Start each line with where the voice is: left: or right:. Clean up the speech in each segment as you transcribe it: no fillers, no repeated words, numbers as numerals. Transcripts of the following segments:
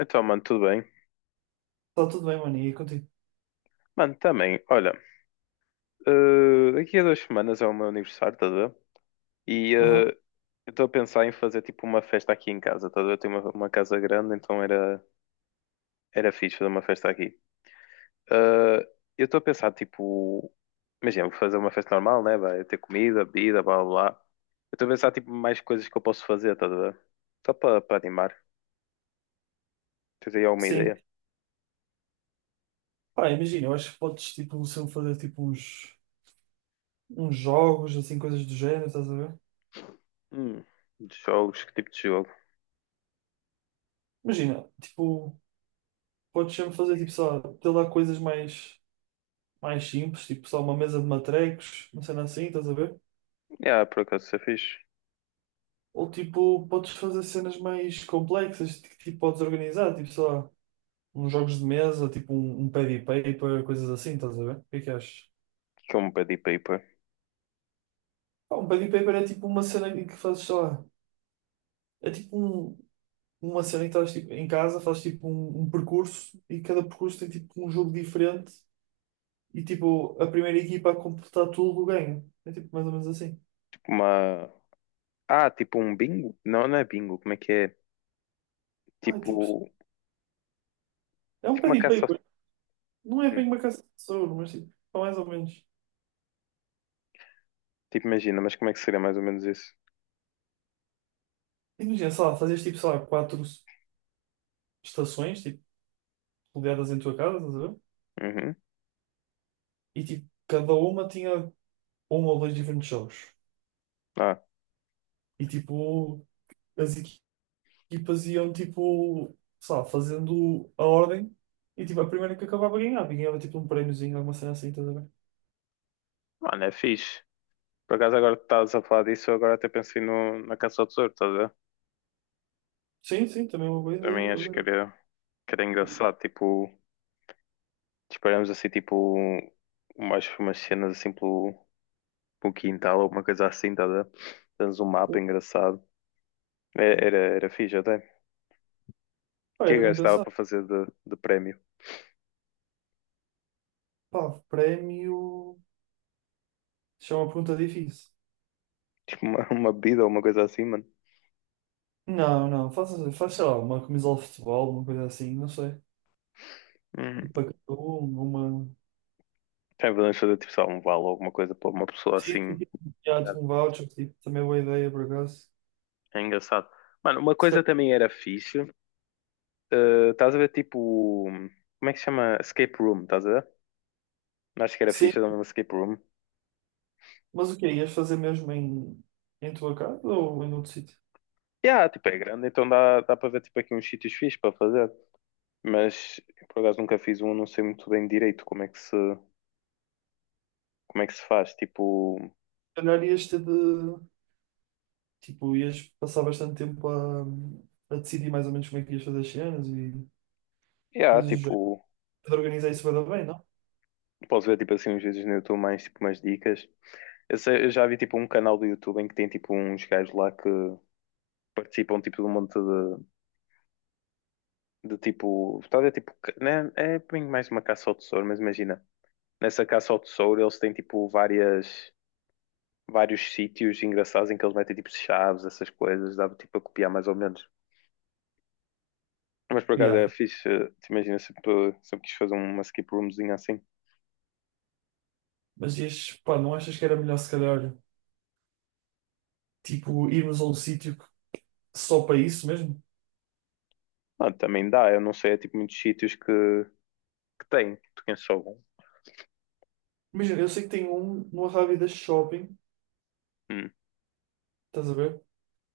left: Então, mano, tudo bem?
right: Está tudo bem, mano, e contigo?
left: Mano, também, olha, daqui a duas semanas é o meu aniversário, estás a ver? E
right: Aham,
left: eu estou a pensar em fazer tipo uma festa aqui em casa, estás a ver? Eu tenho uma casa grande, então era fixe fazer uma festa aqui. Eh, eu estou a pensar, tipo, imagina, vou fazer uma festa normal, né? Vai ter comida, bebida, blá blá blá. Eu estou a pensar, tipo, mais coisas que eu posso fazer, estás a ver? Só para animar. Tens aí alguma
right: sim.
left: ideia?
right: Pá, imagina, eu acho que podes, tipo, sempre fazer, tipo, uns, uns jogos, assim, coisas do género, estás a ver?
left: Hum, de jogos, que tipo de jogo?
right: Imagina, tipo, podes sempre fazer, tipo, só ter lá coisas mais, mais simples, tipo, só uma mesa de matrecos, uma cena assim, estás a ver?
left: Ah, por acaso, isso é fixe.
right: Ou, tipo, podes fazer cenas mais complexas, que, tipo, podes organizar, tipo, só uns jogos de mesa, tipo, um pad e paper, coisas assim, estás a ver? O que é que achas?
left: O que é um pedi paper?
right: Pá, um pad e paper é, tipo, uma cena em que fazes, sei lá, é tipo uma cena em que estás tipo, em casa, fazes tipo um percurso e cada percurso tem tipo um jogo diferente e tipo a primeira equipa a completar tudo ganha. É tipo mais ou menos assim.
left: Tipo uma. Ah, tipo um bingo? Não, não é bingo, como é que é?
right: Ah, é tipo,
left: Tipo,
right: é um
left: tipo
right: pad
left: uma
right: e
left: caça.
right: paper. Não é
left: Hum,
right: bem uma caça de tesouro, mas tipo, é mais ou menos.
left: tipo, imagina, mas como é que seria mais ou menos isso?
right: Imagina, sei lá, fazes tipo, sei lá, quatro estações, tipo, rodeadas em tua casa, estás a ver?
left: Uhum.
right: E tipo, cada uma tinha um ou dois diferentes jogos.
left: Ah,
right: E tipo, as equipas iam tipo, sei lá, fazendo a ordem e tipo, a primeira que acabava ganhava, e ganhava tipo um prémiozinho, alguma cena assim, estás a ver?
left: mano, é fixe. Por acaso agora que estás a falar disso, eu agora até pensei no, na caça ao tesouro, estás a ver?
right: Sim, sim, também é uma boa ideia,
left: Também
right: por
left: acho
right: acaso.
left: que era engraçado, tipo, disparamos assim, tipo, mais umas cenas assim pelo quintal, alguma coisa assim, estás a ver? Temos um mapa engraçado. É, era fixe até. O
right: Pá,
left: que é
right: era
left: que
right: bem
left: gastava para
right: pensado.
left: fazer de prémio?
right: Pá, prémio. Isso é uma pergunta difícil.
left: Tipo, uma bebida ou uma coisa assim, mano.
right: Não, não, faz sei lá, uma camisola de futebol, uma coisa assim, não sei. Tipo, para cada um, uma.
left: Já podemos fazer tipo só um vale ou alguma coisa para uma pessoa
right: Sim,
left: assim.
right: sim, sim. Já,
left: Tá?
right: tipo um voucher, tipo, também é boa ideia, por acaso.
left: É engraçado. Mano, uma
right: Se
left: coisa
right: calhar-
left: também era fixe. Estás a ver tipo. Como é que se chama? Escape room, estás a ver? Não acho que era
right: sim,
left: fixe, era um escape room.
right: mas o que quê? Ias fazer mesmo em, em tua casa ou em outro sítio?
left: Yeah, tipo, é grande, então dá para ver tipo aqui uns sítios fixes para fazer. Mas por acaso nunca fiz um, não sei muito bem direito como é que se faz. Tipo,
right: Se calhar ias ter de, tipo, ias passar bastante tempo a decidir mais ou menos como é que ias fazer as cenas e
left: yeah,
right: coisas do género.
left: tipo,
right: De organizar isso vai dar bem, não?
left: posso ver tipo assim uns vídeos no YouTube mais tipo umas dicas. Eu já vi tipo um canal do YouTube em que tem tipo uns gajos lá que participam tipo de um monte de tipo. Tal, é tipo. Né, é bem mais uma caça ao tesouro, mas imagina. Nessa caça ao tesouro eles têm tipo vários sítios engraçados em que eles metem tipo chaves, essas coisas, dava tipo a copiar mais ou menos. Mas por acaso era
right: Yeah.
left: fixe, te imagina, sempre quis fazer uma skip roomzinha assim.
right: Mas ias, pá, não achas que era melhor se calhar, tipo, irmos a um sítio que- só para isso mesmo?
left: Ah, também dá, eu não sei, é tipo muitos sítios que tem, tu conheces algum?
right: Imagina, eu sei que tem um no Arrábida Shopping,
left: Hum,
right: estás a ver?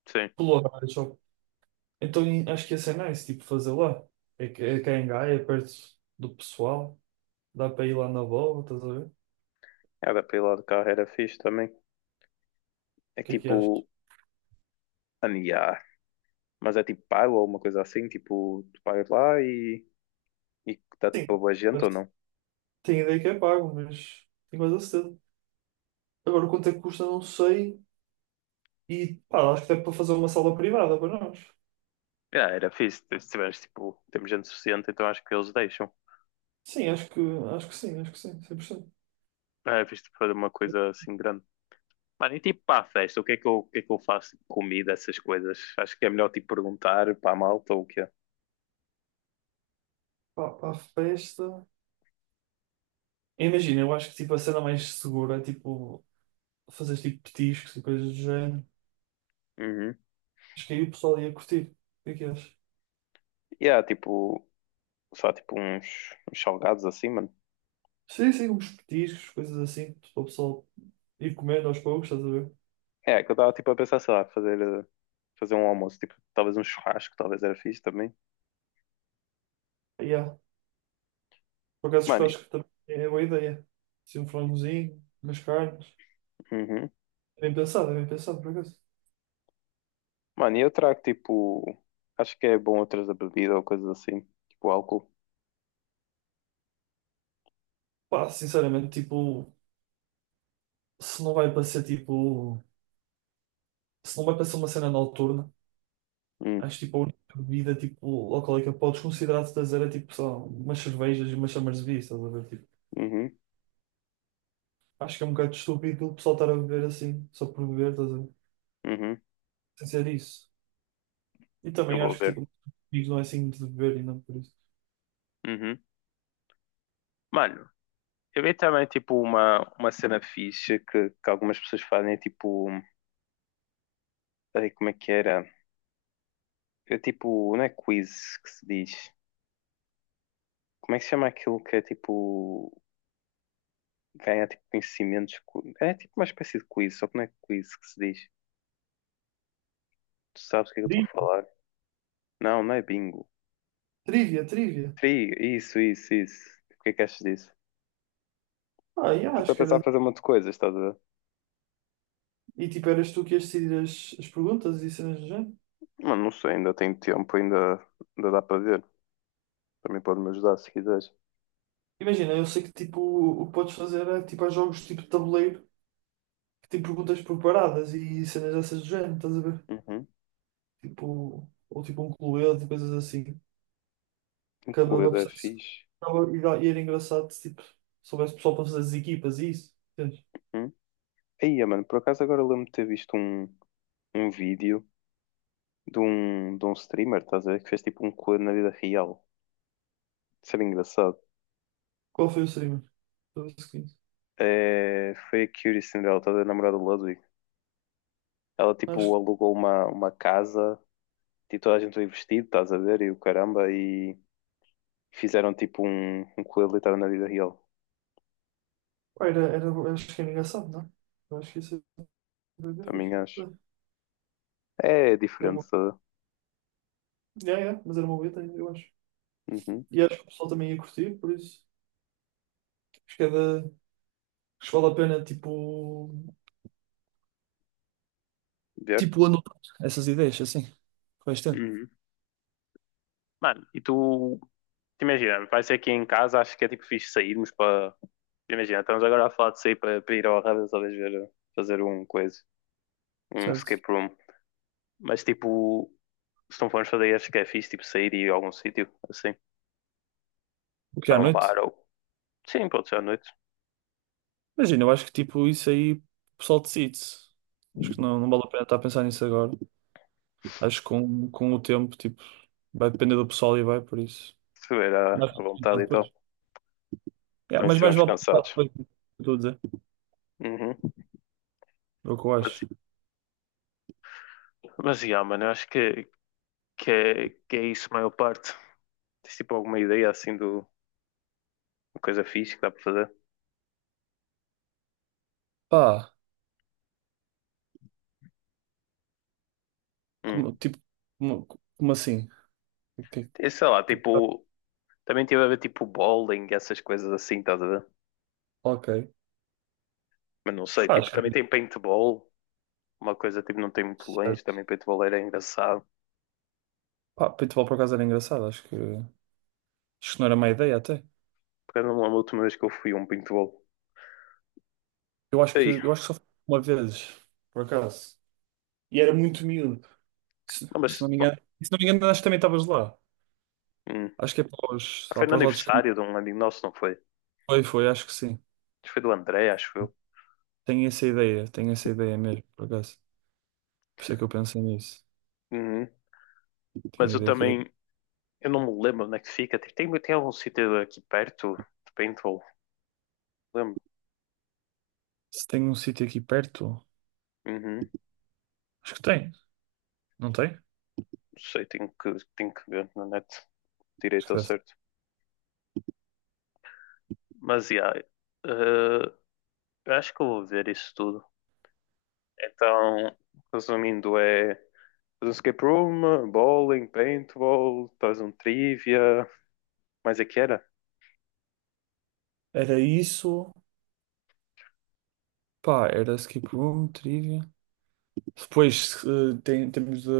left: sim.
right: Pelo Arrábida Shopping. Então e- acho que ia ser nice, tipo, fazer lá. É, que- é cá em Gaia, é perto do pessoal. Dá para ir lá na bola, estás a ver? O
left: Era para ir lá de carro, era fixe também. É
right: que é que achas?
left: tipo, mano, yeah, mas é tipo pago ou alguma coisa assim, tipo, tu pagas lá e está
right: Sim,
left: tipo a boa gente ou
right: mas
left: não?
right: tem ideia que é pago, mas tenho quase a certeza. Agora quanto é que custa, não sei. E pá, acho que dá para fazer uma sala privada para nós.
left: Ah, era fixe, se tiveres tipo, temos gente suficiente, então acho que eles deixam.
right: Sim, acho que sim, 100%.
left: Ah, é fixe tipo, fazer uma coisa assim grande. Mano, e tipo para a festa, o que é que eu, o que é que eu faço? Tipo, comida, essas coisas. Acho que é melhor tipo perguntar para a malta ou o quê?
right: Pá, para a festa. Imagina, eu acho que tipo, a cena mais segura é tipo fazer tipo petiscos e coisas do género.
left: Uhum.
right: Acho que aí o pessoal ia curtir. O que é que achas?
left: E há tipo, só tipo uns, uns salgados assim, mano.
right: Sim, sim, uns petiscos, coisas assim, para o pessoal ir comendo aos poucos, estás a ver?
left: É, que eu estava tipo a pensar, sei lá, fazer um almoço, tipo, talvez um churrasco, talvez era fixe também.
right: Yeah. Por acaso, eu
left: Mano, e-
right: acho que também é boa ideia. Assim, um frangozinho, umas carnes.
left: uhum.
right: É bem pensado, é bem pensado, por acaso.
left: Mano, e eu trago tipo. Acho que é bom outras da bebida ou coisas assim. Tipo álcool.
right: Pá, sinceramente, tipo, se não vai para ser tipo, se não vai para ser uma cena noturna,
left: Hum,
right: acho tipo a única bebida tipo, alcoólica que podes considerar de trazer é tipo só umas cervejas e umas chamas de vinho, estás a ver? Tipo,
left: uhum,
right: acho que é um bocado estúpido o pessoal estar a beber assim, só por beber, estás a ver?
left: uhum.
right: Sem ser isso. E
left: Eu
right: também
left: vou
right: acho que
left: ver.
right: tipo, não é assim de beber e não por isso.
left: Uhum. Mano, eu vi também tipo uma cena fixe que algumas pessoas fazem. É, tipo. Ai, como é que era? É tipo. Não é quiz que se diz. Como é que se chama aquilo que é tipo. Ganha tipo conhecimentos. É tipo uma espécie de quiz, só que não é quiz que se diz. Tu sabes o que é que eu estou a
right: Tri-
left: falar? Não, não é bingo.
right: trivia, trivia.
left: Tri, isso, isso, isso. O que é que achas disso?
right: Ah,
left: Tipo,
right: yeah,
left: eu estou
right: acho
left: a
right: que
left: pensar em
right: era.
left: fazer um monte de coisas, estás a ver?
right: E tipo, eras tu que ias decidir as, as perguntas e cenas do género.
left: Mano, não sei, ainda tenho ainda dá para ver. Também pode me ajudar se quiseres.
right: Imagina, eu sei que tipo, o que podes fazer é tipo, há jogos tipo de tabuleiro que tem perguntas preparadas e cenas dessas do género, estás a ver?
left: Uhum.
right: Tipo, ou tipo um cluedo, coisas assim. Acabava
left: Incluída
right: por
left: é
right: ser-
left: fixe.
right: acabava- E dá- e era engraçado se tipo, soubesse o pessoal para fazer as equipas e isso. Entendes?
left: Uhum. Aí, mano, por acaso agora lembro-me de ter visto um vídeo de de um streamer, estás a ver? Que fez tipo um coelho na vida real. Isso era engraçado.
right: Qual foi o streamer? Do seguinte?
left: É, foi a Cutie Cinderella, estás a ver? A namorada do Ludwig. Ela
right: Acho
left: tipo
right: que
left: alugou uma casa, tipo toda a gente foi vestido, estás a ver? E o caramba, e fizeram tipo um coelho literal na vida real.
right: pá, era, acho que era engraçado, não é? Eu acho que isso era bem
left: Também
right: fixe.
left: acho.
right: É,
left: É
right: era
left: diferente
right: bom.
left: toda.
right: Yeah, yeah, mas era uma boa ideia, eu acho.
left: Uhum.
right: E acho que o pessoal também ia curtir, por isso. Acho que é da. Acho que vale a pena, tipo.
left: Ver.
right: Tipo, anotar essas ideias, assim. Costa?
left: Uhum. Mano, e tu, te imagina, vai ser aqui em casa, acho que é tipo fixe sairmos para. Imagina, estamos agora a falar de sair para ir ao Arradas, talvez ver, fazer um coisa, um
right: Certo.
left: escape room. Mas tipo, se não formos fazer, acho que é fixe, tipo, sair e ir a algum sítio, assim,
right: O que é à
left: para um
right: noite?
left: bar ou. Sim, pode ser à noite,
right: Imagina, eu acho que tipo isso aí o pessoal decide. Acho que não, não vale a pena estar a pensar nisso agora. Acho que com o tempo, tipo, vai depender do pessoal e vai por isso.
left: se tiver
right: Mas
left: à vontade e tal.
right: depois. É,
left: Então, se
right: mas mais
left: estivermos
right: vale pensar
left: cansados.
right: depois do que eu estou a dizer.
left: Uhum.
right: É o que eu
left: Mas,
right: acho.
left: mas, yeah, mano, eu acho que é isso, a maior parte. Tens tipo alguma ideia assim do, uma coisa fixe que dá para fazer.
right: Pá,
left: Hum.
right: como, tipo, como, como assim? O que- é
left: E sei lá,
right: que-
left: tipo, também tive a ver tipo bowling, essas coisas assim, estás a ver?
right: Ok.
left: Mas não sei,
right: Pá,
left: tipo,
right: acho que
left: também tem paintball, uma coisa tipo, não tem muito longe, também
right: certo.
left: paintball era engraçado.
right: Pá, paintball por acaso era engraçado, acho que. Acho que não era má ideia até.
left: Porque eu não lembro a última vez que eu fui a um paintball. Ei,
right: Eu acho que só fui uma vez, por acaso. E era muito miúdo. Se,
left: não,
right: se
left: mas
right: não me engano, se não me engano, acho que também estavas lá.
left: hum,
right: Acho que é para os, lá
left: foi no
right: para os lados que
left: aniversário de um amigo nosso, não foi? Acho
right: foi, foi, acho que sim.
left: que foi do André, acho eu.
right: Tenho essa ideia mesmo, por acaso. Por isso é que eu pensei nisso.
left: Uhum.
right: Tenho
left: Mas
right: a
left: eu
right: ideia que
left: também,
right: é.
left: eu não me lembro onde é que fica. Tipo, tem algum sítio aqui perto de paintball? Lembro.
right: Se tem um sítio aqui perto,
left: Uhum. Não
right: acho que tem, não tem?
left: sei, tenho que ver na net
right: Acho
left: direito
right: que
left: ao
right: deve ter.
left: certo. Mas, yeah, eh, eu acho que eu vou ver isso tudo. Então, resumindo, é fazer um escape room, bowling, paintball, talvez um trivia, mais é que era?
right: Era isso. Pá, era skip room, trivia. Depois tem- temos de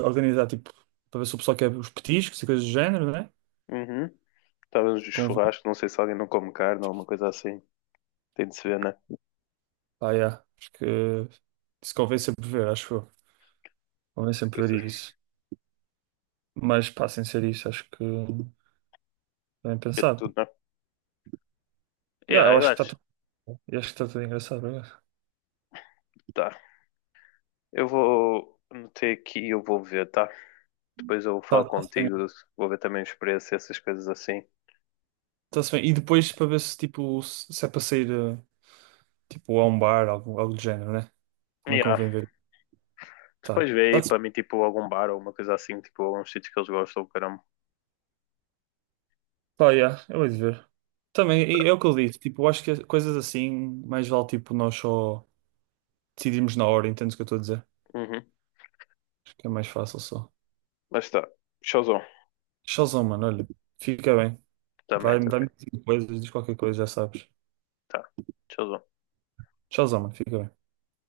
right: organizar, tipo, para ver se o pessoal quer os petiscos e coisas do género, né?
left: Uhum. Talvez um churrasco, não sei se alguém não come carne ou alguma coisa assim. Tem de se ver, né?
right: Ah, yeah. Acho que isso convém sempre ver, acho eu. Convém sempre ver isso. Mas pá, sem ser isso, acho que bem
left: É
right: pensado.
left: tudo, né?
right: Yeah,
left: Yeah,
right: eu
left: eu
right: acho que está
left: acho.
right: tudo. Eu acho que está tudo engraçado, obrigado.
left: Tá. Eu vou meter aqui e eu vou ver, tá? Depois eu falo
right: Tá, tá-se
left: contigo,
right: bem.
left: vou ver também a experiência, essas coisas assim.
right: Tá-se bem. E depois para ver se tipo se se é para sair tipo a um bar, algo, algo do género, né? Também
left: Yeah.
right: convém ver. Tá.
left: Depois vê aí
right: Tá-se
left: para mim, tipo, algum bar ou uma coisa assim, tipo, alguns sítios que eles gostam, caramba.
right: pá, yeah, eu hei de ver. Também,
left: Tá.
right: e é o que eu disse, tipo, eu acho que coisas assim, mais vale tipo nós só decidirmos na hora, entendes o que eu estou a dizer?
left: Uhum.
right: Acho que é mais fácil só.
left: Mas tá. Showzão.
right: Showzão, mano, olha, fica bem.
left: Também,
right: Vai,
left: também.
right: vai-me dizendo coisas, diz qualquer coisa, já sabes.
left: Tá. Showzão.
right: Tchauzão, mano. Fica bem.